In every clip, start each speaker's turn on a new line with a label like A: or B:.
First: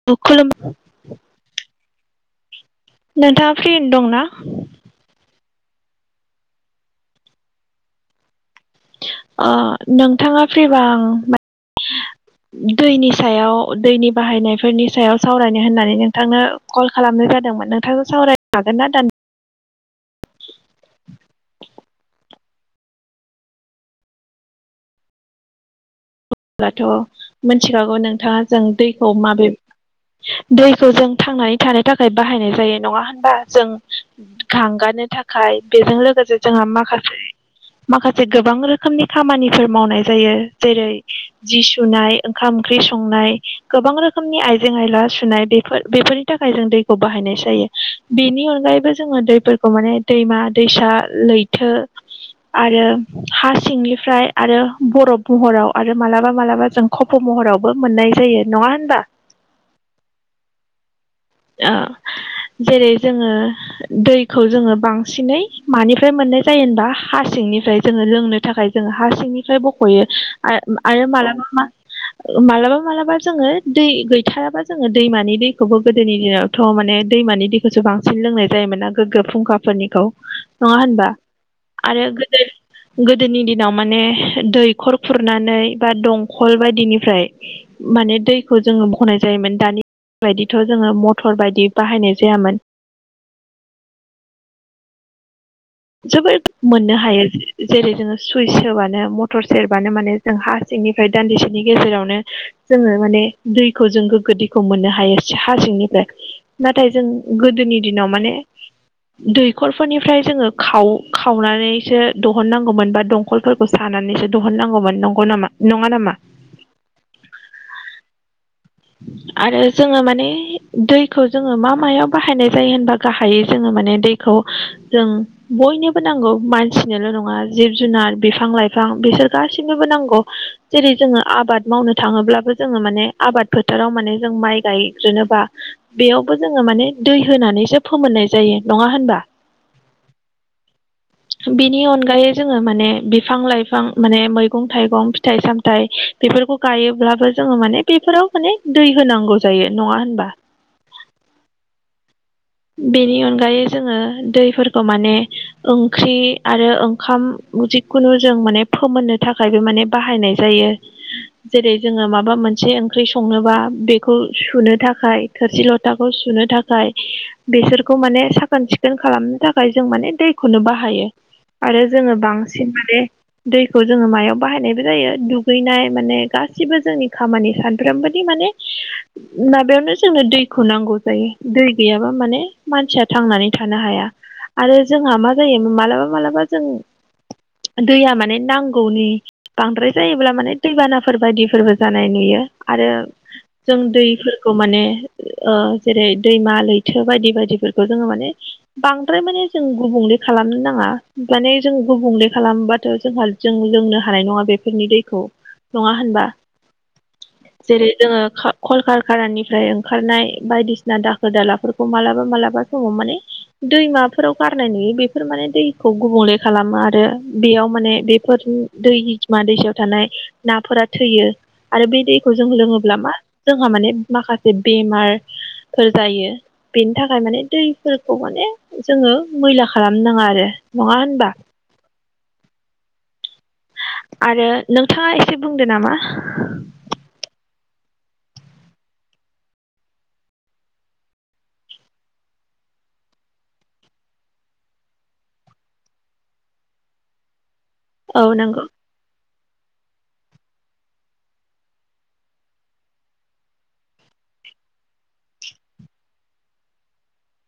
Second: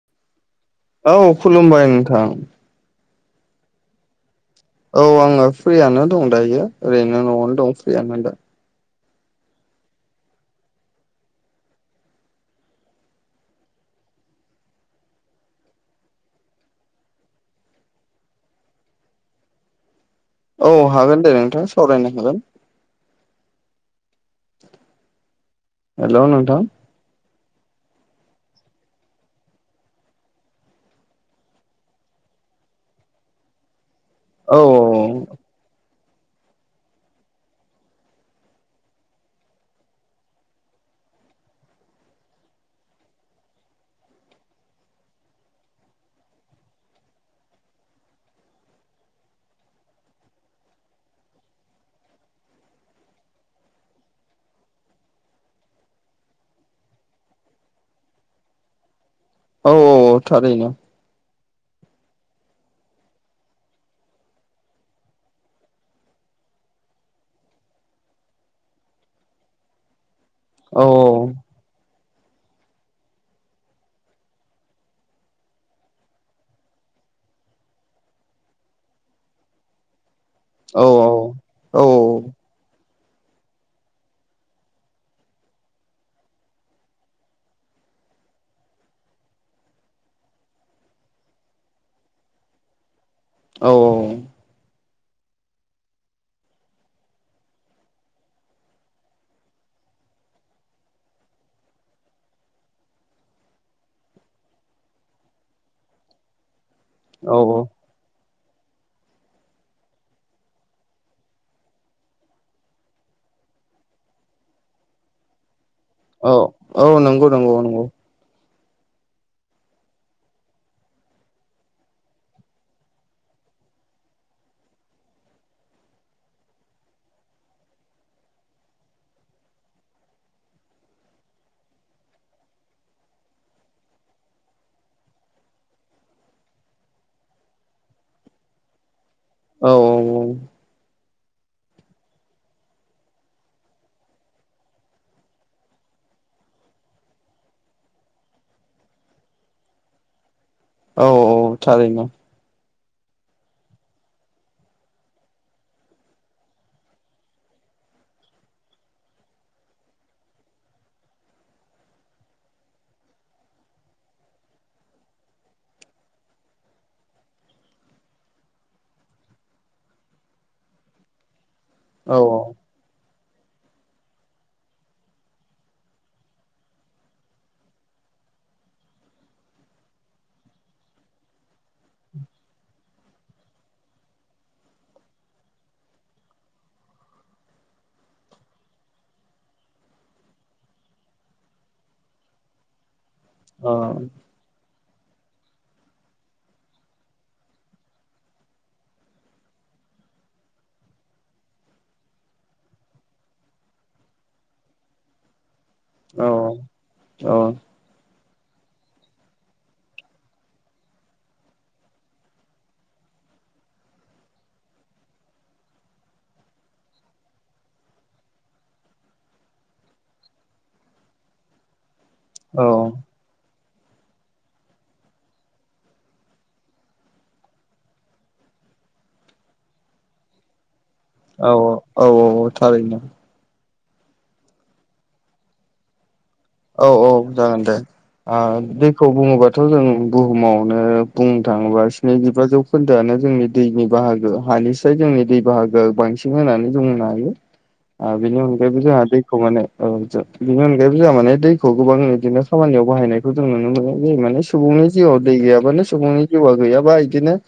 A: [unintelligible]
B: औ खुलुमबाय नोंथां
A: नोंथाङा फ्रियैनो दंना
B: औ आङो फ्रियानो दं दायो ओरैनो न'आवनो दं फ्रियानो दा
A: ओ नोंथाङा फ्रिबा आं दैनि सायाव दैनि बाहायनायफोरनि सायाव सावरायनो होननानै नोंथांनो कल खालामनाय जादोंमोन नोंथांजों सावरायनो हागोन ना [unintelligible]
B: औ हागोन दे नोंथाङा सावरायनो हागोन हेल' नो
A: ब्लाथ' मोनथिखागौ नोंथाङा जों दैखौ माबे दैखौ जों थांनानै थानो थाखाय बाहायनाय जायो नङा होनबा जों
B: औ
A: गांगानो थाखाय बेजों लोगोसे जोंहा माखासे माखासे गोबां रोखोमनि खामानिफोर मावनाय जायो जेरै जि सुनाय ओंखाम ओंख्रि संनाय गोबां रोखोमनि आइजें आयला सुनाय बेफोर बेफोर थाखाय जों दैखौ बाहायनाय जायो बेनि अनगायैबो जोङो दैफोरखौ माने दैमा दैसा लै तो आरो हा सिंनिफ्राय आरो बरफ महराव आरो मालाबा मालाबा जों खप' महरावबो मोननाय जायो नङा होनबा
B: औ औ औ थारैनो
A: ओ जेरै जोङो दैखौ जोङो बांसिनै मानिफ्राय मोननाय जायो होनबा हा सिंनिफ्राय जोङो लोंनो थाखाय जों हा सिंनिफ्राय बख'यो आरो
B: औ
A: आरो मालाबा मा मालाबा मालाबा जोङो दै गैथाराबा जोङो दैमानि दैखौबो गोदोनि दिनावथ' माने दैमानि दैखौसो बांसिन लोंनाय जायोमोना गोग्गो फुंखाफोरनिखौ नङा
B: औ
A: होनबा
B: औ
A: आरो गोदो गोदोनि दिनाव माने दैखर खुरनानै बा दंखल बायदिनिफ्राय माने दैखौ जोङो बखनाय जायोमोन दानि बायदि थ' जोङो मटर बायदि बाहायनाय जायामोन
B: औ
A: जोबोद मोननो हायो जेरै जोङो सुइस सोबानो मटर सेरबानो माने जों हा सिंनिफ्राय दान्दिसेनि गेजेरावनो जोङो माने दैखौ जों गोग्गो दैखौ मोननो हायो हा सिंनिफ्राय नाथाय जों
B: औ
A: गोदोनि दिनाव माने दैखरफोरनिफ्राय जोङो खाव खावनानैसो दहननांगौमोन बा दंखलफोरखौ [unintelligible] नानैसो दहननांगौमोन नंगौ नामा नङा नामा?
B: अ औ नंगौ नंगौ नंगौ
A: आरो जोङो माने दैखौ जोङो मा मायाव बाहायनाय जायो होनबा गाहायै जोङो माने दै खौ जों बयनोबो नांगौ मानसिनोल' नङा जिब-जुनार, बिफां-लाइफां बिसोर गाससिनोबो नांगौ जेरै जोङो आबाद मावनो थाङोब्लाबो जोङो माने आबाद फोथाराव माने जों माइ गायग्रोनोबा बेयावबो जोङो माने दै होनानैसो फोमोननाय जायो नङा होनबा?
B: औ औ औ
A: बिनि अनगायै जोङो माने बिफां-लाइफां माने मैगं-थाइगं फिथाइ-सामथाइ बेफोरखौ गायोब्लाबो जोङो माने बेफोराव माने दै होनांगौ जायो नङा होनबा
B: औ औ थारैनो
A: बेनि अनगायै जोङो दैफोरखौ माने ओंख्रि आरो ओंखाम जिखुनु जों माने फोमोननो थाखायबो माने बाहायनाय जायो जेरै जोङो माबा मोनसे ओंख्रि संनोबा बेखौ सुनो थाखाय थोरसि लथाखौ सुनो थाखाय बेसोरखौ माने साखोन-सिखोन खालामनो थाखाय जों माने दैखौनो बाहायो आरो जोङो
B: औ औ
A: बांसिन माने दैखौ जोङो मायाव बाहायनायबो जायो दुगैनाय माने गासिबो जोंनि खामानि सानफ्रोमबोनि माने माबायावनो जोंनो दैखौ नांगौ जायो दै गैयाबा माने मानसिया थांनानै थानो हाया आरो जोंहा मा जायो मालाबा मालाबा जों दैया माने नांगौनि बांद्राय जायोब्ला माने दैबानाफोर बायदिफोरबो जानाय नुयो आरो जों दैफोरखौ माने ओ जेरै दैमा लैथो बायदि बायदिफोरखौ जोङो माने बांद्राय माने जों गुबुंले खालामनो नाङा माने जों गुबुंले खालामबाथ' जोंहा जों लोंनो हानाय नङा बेफोरनि दैखौ नङा होनबा
B: अ
A: जेरै जोङो ख खलखारखानानिफ्राय ओंखारनाय बायदिसिना दाखोर दालाफोरखौ मालाबा बा मालाबा समाव माने दैमाफोराव गारनाय नुयो बेफोर माने दैखौ गुबुंले खालामो आरो बेयाव माने बेफोर दैमा दैसायाव थानाय नाफोरा थैयो आरो बे दैखौ जों
B: औ
A: लोङोब्ला मा जोंहा माने माखासे बेमारफोर जायो बेनि थाखाय माने दैफोरखौ माने जोङो मैला खालाम नाङा आरो नङा होनबा
B: औ औ औ औ थारैनो
A: आरो नोंथाङा एसे बुंदो नामा
B: औ औ जागोन दे ओ दैखौ बुङोबाथ' जों बुहुमावनो बुंनो थाङोबा स्निजिबा जौखो खोन्दोआनो जोंनि दैनि बाहागो हानिसाय जोंनि दै बाहागोआ बांसिन होनानै जों बुंनो हायो
A: [inaudible]
B: ओ बिनि
A: नंगौ
B: अनगायैबो जोंहा दैखौ माने ओ जों बिनि अनगायैबो जोंहा माने दैखौ गोबां बिदिनो खामानियाव बाहायनायखौ जों नुनो मोनो जायो माने सुबुंनि जिउआव दै गैयाबानो सुबुंनि जिउआ गैयाबा इदिनो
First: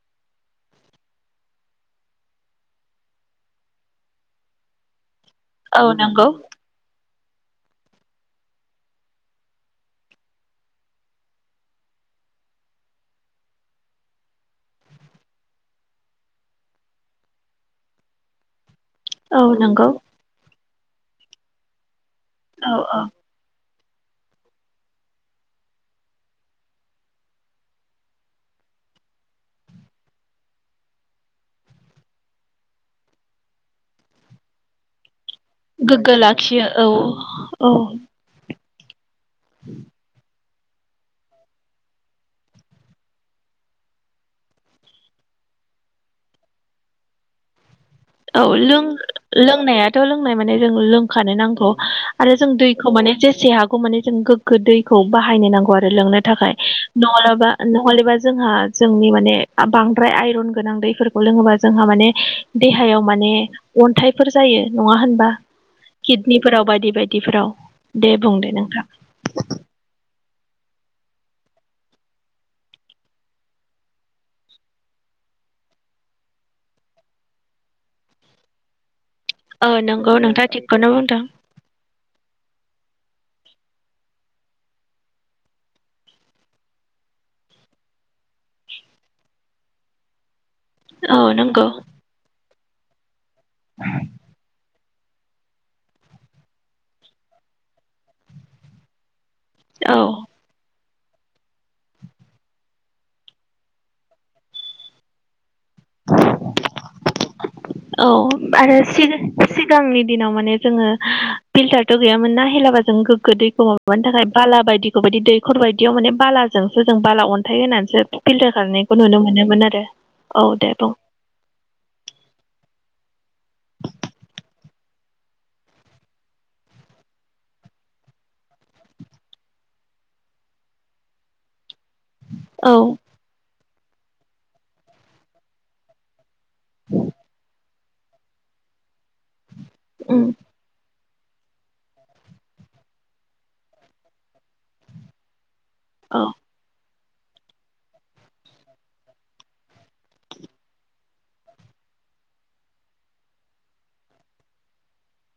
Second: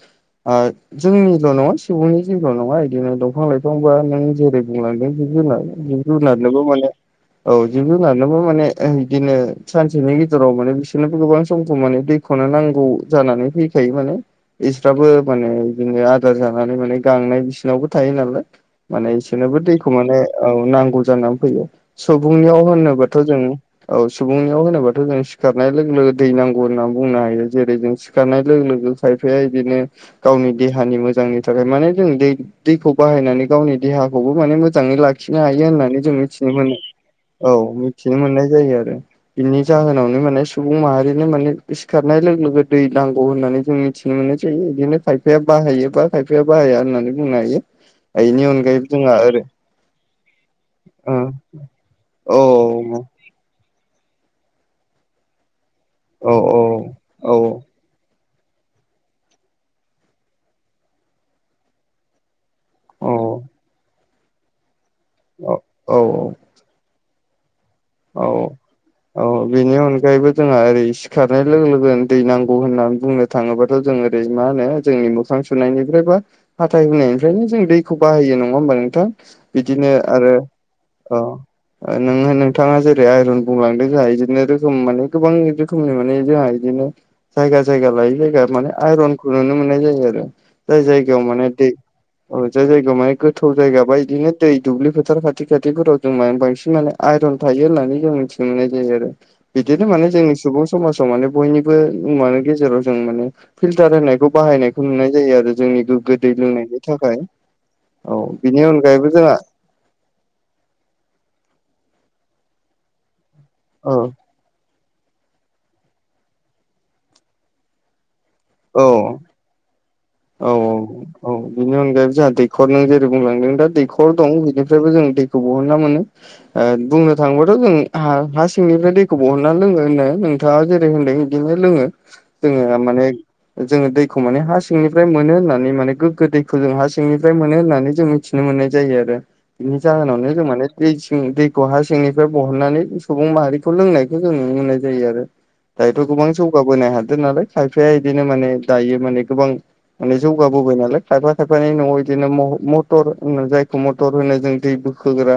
B: ओ जोंनिल' नङा सुबुंनि जिउल' नङा इदिनो दंफां-लाइफांबा नों जेरै बुंलांदों जिब-जुनार
A: औ नंगौ
B: जिब-जुनारनोबो माने औ जिब-जुनारनोबो माने ओ बिदिनो सानसेनि गेजेराव माने बिसोरनोबो गोबां समखौ माने दैखौनो नांगौ जानानै फै जायो माने इसफ्राबो माने बिदिनो आदार जानानै माने गांनाय बिसिनावबो थायो नालाय माने
A: औ
B: बिसोरनोबो
A: नंगौ
B: दैखौ माने नांगौ जानानै फैयो सुबुंनियाव
A: औ औ
B: होनोबाथ' जों औ सुबुंनियाव होनोबाथ' जों सिखारनाय लोगो लोगो दै नांगौ होननानै बुंनो हायो जेरै जों सिखारनाय लोगो लोगो खायफाया बिदिनो गावनि देहानि मोजांनि थाखाय माने जों दै दैखौ बाहायनानै गावनि देहाखौबो माने मोजाङै लाखि खिनो हायो होननानै जों
A: गोग्गो
B: मिथिनो
A: लाखियो
B: मोनो
A: औ
B: औ मिथिनो मोननाय जायो आरो बिनि जाहोनावनो माने सुबुं माहारिनो माने सिखारनाय लोगो लोगो दै नांगौ होननानै जों मिथिनो मोननाय जायो बिदिनो पाइप खायफाया बाहायो बा खायफाया बाहाया होननानै बुंनो हायो
A: [inaudible] औ लों
B: बेनि अनगायैबो जोंहा ओरै
A: लोंनायाथ' लोंनाय माने जों लोंखानो नांगौ आरो
B: औ
A: जों दैखौ माने जेसे हागौ माने जों गोग्गो दैखौ बाहायनो नांगौ आरो लोंनो
B: औ
A: थाखाय
B: औ
A: नङाबा नहेबा जोंहा जोंनि माने बांद्राय आइरन गोनां दैफोरखौ लोङोबा जोंहा माने दै याव माने अन्थाइफोर जायो नङा होनबा
B: औ
A: किदनिफोराव बायदि बायदिफोराव दे
B: औ
A: बुंदो नोंथां
B: औ बेनि अनगायैबो जोंहा ओरै सिखारनाय लोगो लोगोनो दै नांगौ होननानै बुंनो थाङोबाथ' जों ओरै मा होनो जोंनि मोखां सुनायनिफ्राय बा हाथाय हुनायनिफ्रायनो जों दैखौ बाहायो नङा होमबा नोंथां
A: औ
B: बिदिनो
A: नंगौ
B: आरो
A: नोंथाङा थिगखौनो
B: औ
A: बुंदों
B: नोङो नों थाङा जेरै आइरन बुंलांदों जोंहा बिदिनो रोखोम माने गोबां रोखोमनि माने जोंहा बिदिनो जायगा जायगा लायै जायगा माने आइरनखौ नुनो मोननाय जायो आरो जाय जायगायाव
A: औ
B: माने
A: नंगौ
B: दै औ जाय जायगायाव माने गोथौ जायगा बा इदिनो दै दुब्लि फोथार खाथि खाथिफोराव जों माने बांसिन माने आइरन थायो होननानै जों मिथिनो मोननाय जायो आरो बिदिनो
A: औ
B: माने जोंनि सुबुं समाजाव माने बयनिबो मुवानि गेजेराव जों माने फिल्टार होनायखौ बाहायनायखौ नुनाय जायो आरो जोंनि गोग्गो दै लोंनायनि थाखाय
A: औ
B: बिनि
A: आरो
B: अनगायैबो जोंहा
A: सिगो सि [unintelligible] गांनि दिनाव माने जोङो फिल्टारथ' गैयामोन ना हेलाबा जों गोगो दैखौ
B: औ
A: माबानो थाखाय बाला बायदिखौ बायदि दैखर बायदियाव माने बालाजोंसो जों बाला अन्थाइ होनानैसो फिल्टार खालामनायखौ
B: औ
A: नुनो मोनोमोन आरो औ दे बुं
B: औ बिनि अनगायै जोंहा दैखर नों जेरै बुंलांदों दा दैखर दं बेनिफ्रायबो जों दैखौ बहनना मोनो ओ बुंनो थाङोबाथ' जों हा सिंनिफ्राय दैखौ बहनना लोङो होनो नों थाङा जेरै होनदों बिदिनो लोङो जोङो
A: औ
B: माने जोङो दैखौ माने हा सिंनिफ्राय मोनो होननानै माने गोग्गो दै खौ जों हा सिंनिफ्राय मोनो होननानै जों मिथिनो मोननाय जायो आरो बिनि
A: उम
B: जाहोनावनो जों माने दै सिं दैखौ हा सिंनिफ्राय बहननानै सुबुं माहारिखौ लोंनायखौ जों नुनो मोननाय जायो आरो दायोथ'
A: औ
B: गोबां जौगाबोनो हादों नालाय खायफाया बिदिनो माने दायो माने गोबां माने जौगाबोबाय नालाय खायफा खायफानि न'आव बिदिनो म मटर होन जायखौ मटर होनो जों दै बो खोग्रा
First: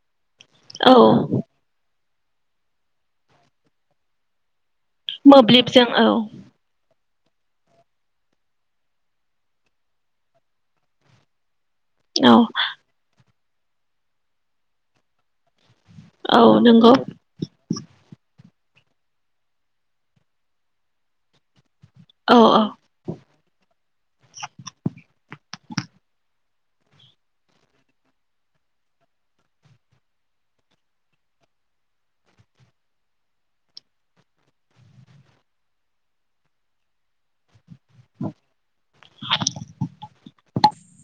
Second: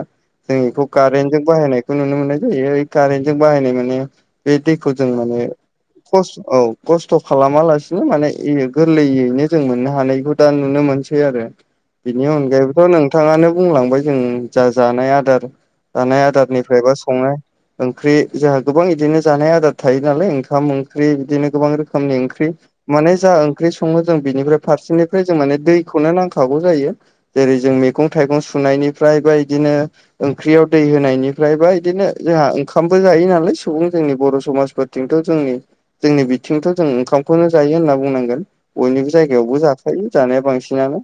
B: जों बेखौ
A: औ
B: कारेन्टजों बाहायनायखौ नुनो मोननाय जायो कारेन्टजों बाहायनाय माने बे दैखौ जों माने
A: मोब्लिबजों औ
B: खस औ खस्थ' खालामालासिनो माने गोरलैयैनो जों मोननो हानायखौ दा नुनो मोनसै आरो बिनि
A: औ
B: अनगायैबोथ' नोंथाङानो बुंलांबाय जों जा जानाय आदार जानाय
A: औ नंगौ
B: आदारनिफ्रायबा संनाय ओंख्रि जोंहा गोबां बिदिनो जानाय आदार थायो नालाय ओंखाम ओंख्रि बिदिनो गोबां रोखोम खोमनि
A: औ
B: ओंख्रि माने जा ओंख्रि सङो जों बिनिफ्राय फारसेनिफ्राय जों माने दैखौनो नांखागौ जायो जेरै जों मैगं थाइगं सुनायनिफ्राय बा इदिनो ओंख्रियाव दै होनायनिफ्राय बा बिदिनो जोंहा ओंखामबो जायो नालाय सुबुं जोंनि बर' समाजफोर थिंथ' जोंनि जोंनि बिथिंथ' जों ओंखाम खौनो जायो होनना बुंनांगोन बयनिबो जायगायावबो जाफायो जानाया बांसिनानो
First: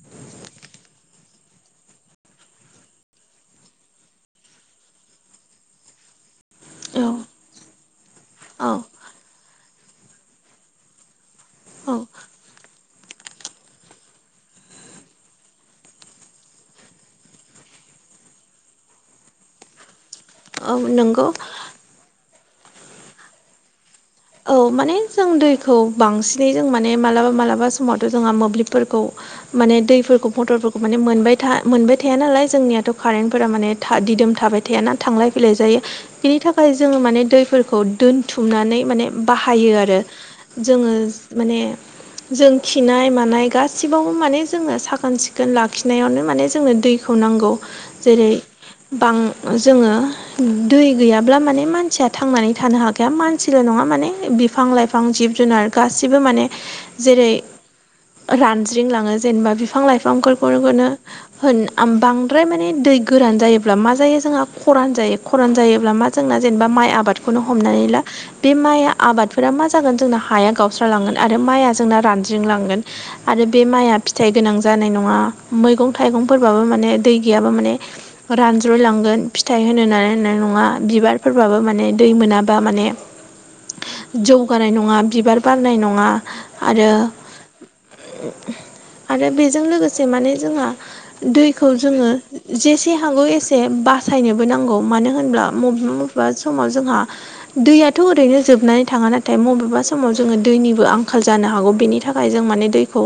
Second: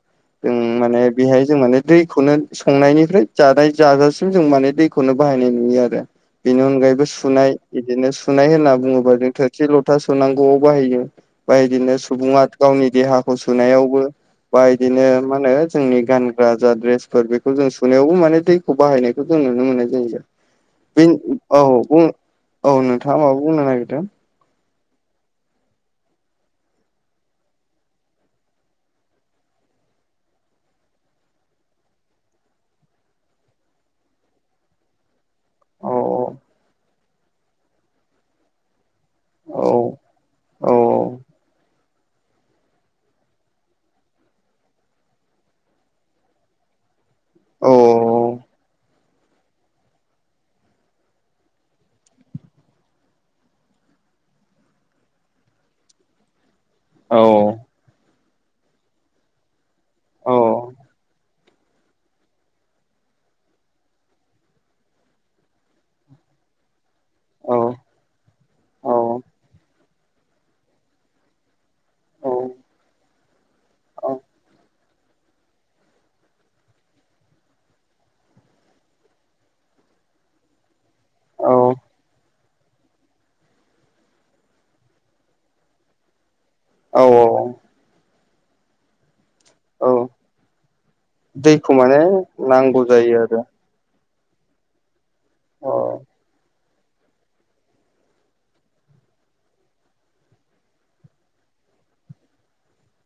B: जों माने बेहाय जों माने दैखौनो संनायनिफ्राय जानाय जाजासिम जों माने दैखौनो बाहायनाय नुयो आरो बेनि अनगायैबो
A: औ
B: सुनाय बिदिनो सुनाय होनना
A: औ
B: बुङोबा जों थोरसि लथा सुनांगौ बाहायो बा बिदिनो
A: औ
B: सुबुङा गावनि देहाखौ सुनायावबो बा इदिनो मा होनो जोंनि गानग्रा जा ड्रेसफोर बेखौ जों सुनायावबो माने दै खौ बाहायनायखौ जों नुनो मोननाय जायो
A: औ
B: बे
A: नंगौ
B: औ बुं औ नोंथाङा माबा बुंनो नागिरदों
A: औ माने जों दैखौ बांसिनै जों माने मालाबा मालाबा समावथ' जोंहा मोब्लिबफोरखौ माने दैफोरखौ मटरफोरखौ माने मोनबाय था मोनबाय थाया नालाय जोंनियाथ' कारेन्टफोरा माने दिदोम थाबाय था थाया थांलाय फैलाय जायो
B: औ
A: बिनि थाखाय जोङो माने दैफोरखौ दोनथुमनानै माने
B: औ
A: बाहायो आरो
B: औ
A: जोङो माने जों खिनाय मानाय गासिबावबो माने जोङो साखोन सिखोन लाखिनायावनो माने जोंङो दै खौ नांगौ
B: औ
A: जेरै बां जोङो दै गैयाब्ला माने मानसिया थांनानै थानो हाखाया मानसिल' नङा माने बिफां लाइफां जिब जुनार गासिबो माने
B: औ
A: जेरै रानज्रिंलाङो जेनेबा बिफां
B: औ
A: लाइफांफोरखौनो [unintelligible] होन बांद्राय माने दै गोरान जायोब्ला मा जायो जोंहा खरान जायो खरान जायोब्ला मा जोंना जेनोबा माइ आबाद खौनो हमनानै
B: औ
A: ला बे माइ आबादफोरा मा जागोन जोंना हाया गावसालांगोन आरो माइ आं जों जोंनो
B: औ
A: रानज्रिं
B: औ
A: लांगोन आरो बे माइआ
B: औ
A: फिथाइ गोनां जा जानाय नङा मैगं थाइगंफोरबाबो माने दै गैयाबा माने रानज्रायलांगोन फिथाइ होनो हानाय नङा
B: औ
A: बिबारफोरबाबो माने दै मोनाबा माने जौगानाय नङा बिबार बारनाय नङा आरो
B: औ
A: उम आरो बेजों
B: औ
A: लोगोसे माने जोंहा दैखौ
B: माने
A: जोङो
B: नांगौ
A: जेसे
B: जायो
A: हागौ
B: आरो
A: एसे बा बासायनोबो नांगौ मानो होनब्ला मबेबा मबेबा समाव जोंहा दैयाथ' ओरैनो जोबनानै थाङा नाथाय बबेबा समाव जोङो दैनिबो आंखाल जानो हागौ बेनि थाखाय जों मानि दैखौ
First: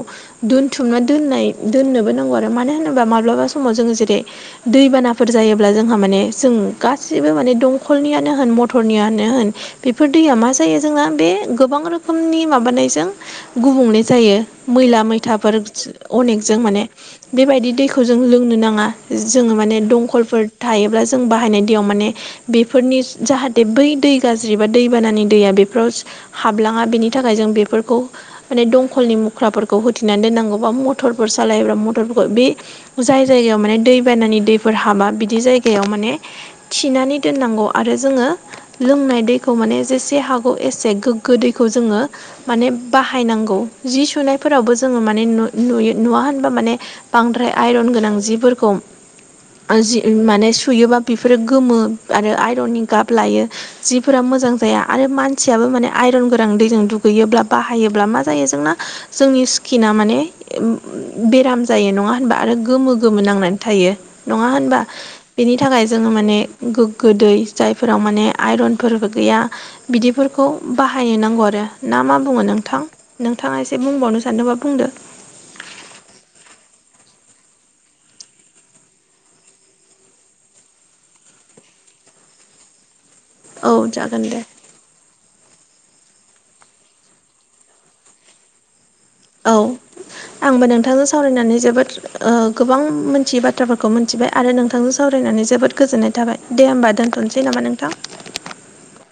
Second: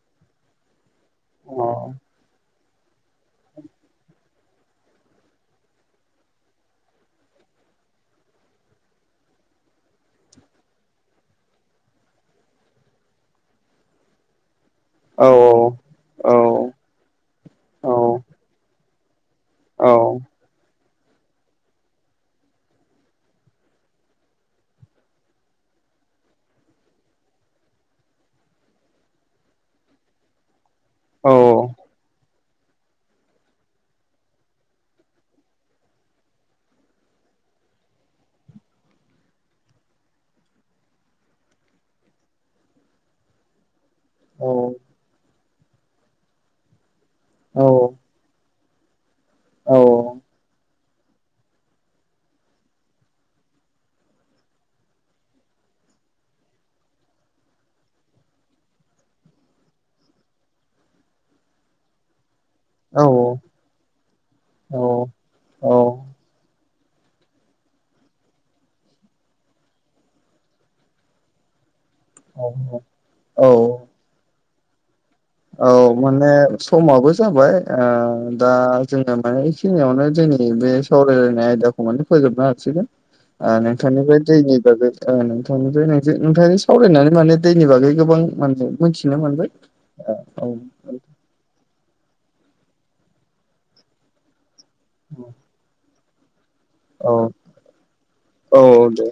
A: दोनथुमना दोननाय
B: अ
A: दोननोबो नांगौ आरो मानो होनोबा माब्लाबा समाव जोङो जेरै दै बानाफोर जायोब्ला जोंहा माने जों गासिबो माने दंखलनिआनो होन मथरनिआनो होन बिब बेफोर दैया मा जायो जोंना बे गोबां रोखोमनि माबानायजों गुबुंले जायो मैला
B: औ
A: मैथाफोर सो
B: औ
A: अनेकजों माने बेबायदि
B: औ
A: दैखौ जों लोंनो नाङा जोङो माने
B: औ
A: दंखलफोर थायोब्ला जों बाहायनाय दैयाव माने बेफोरनि जाहाथे बै दै गाज्रि फो एबा दैबानानि दैया बेफोराव सो हाबलांआ बेनि थाखाय जों बेफोरखौ माने दंखलनि मुख्राफोरखौ होथनानै दोननांगौबा मटरफोर
B: औ
A: सालायोबा मटरफोरखौ बे जाय जायगायाव माने दै बानानि दैफोर हाबा बिदि जायगायाव माने थिनानै दोननांगौ आरो जोङो लोंनाय दै खौ माने जेसे हागौ एसे गोग्गो दैखौ जोङो माने बाहायनांगौ जि सुनायफोरावबो जोङो माने नुयो नुवा होनबा माने बांद्राय आइरन गोनां जिफोरखौ जि माने सु सुयोबा बिफोरो गोमो आरो आइरननि गाब लायो जिफोर फोरा मोजां जाया आरो मानसिआबो माने आइरन गोरां दैजों दुगैयोब्ला बाहायोब्ला मा जायो जोंना जोंनि स्किना माने बेराम जायो नङा होनबा आरो गो गोमो
B: औ
A: गोमो नांनानै थायो नङा होनबा
B: औ
A: बेनि थाखाय जोङो माने गोग्गो दैै जायफोराव माने आइरन फोरबो गैया बिदिफोरखौ बाहायनो नांगौ आरो ना मा बुङो नोंथां
B: औ
A: नोंथांआ एसे बुंबावनो सानोदोंबख बुंदो
B: औ माने समाबो जाबाय ओ दा जोङो माने बेखिनिआवनो जोंनि बे सावरायलायनाय आयदाखौ माने फोजोबना होसैदे
A: [inaudible]
B: ओ नोंथांनिफ्राय
A: जागोन दे
B: दैनि बागै ओ नोंथांनिफ्राय नों नोंथां सावरायनानै माने दैनि बागै गोबां माने मिथिनो मोनबाय
A: औ
B: औ
A: आंबो नोंथांजों सा सावरायनानै जोबोद ओ गोबां मोनथियै बाथ्राफोरखौ मोनथिबाय आरो नोंथांजों सा सावरायनानै जोबोद गोजोननाय थाबाय दे होमबा
B: औ
A: दोनथ'नोसै नामा नोंथां?
B: औ दे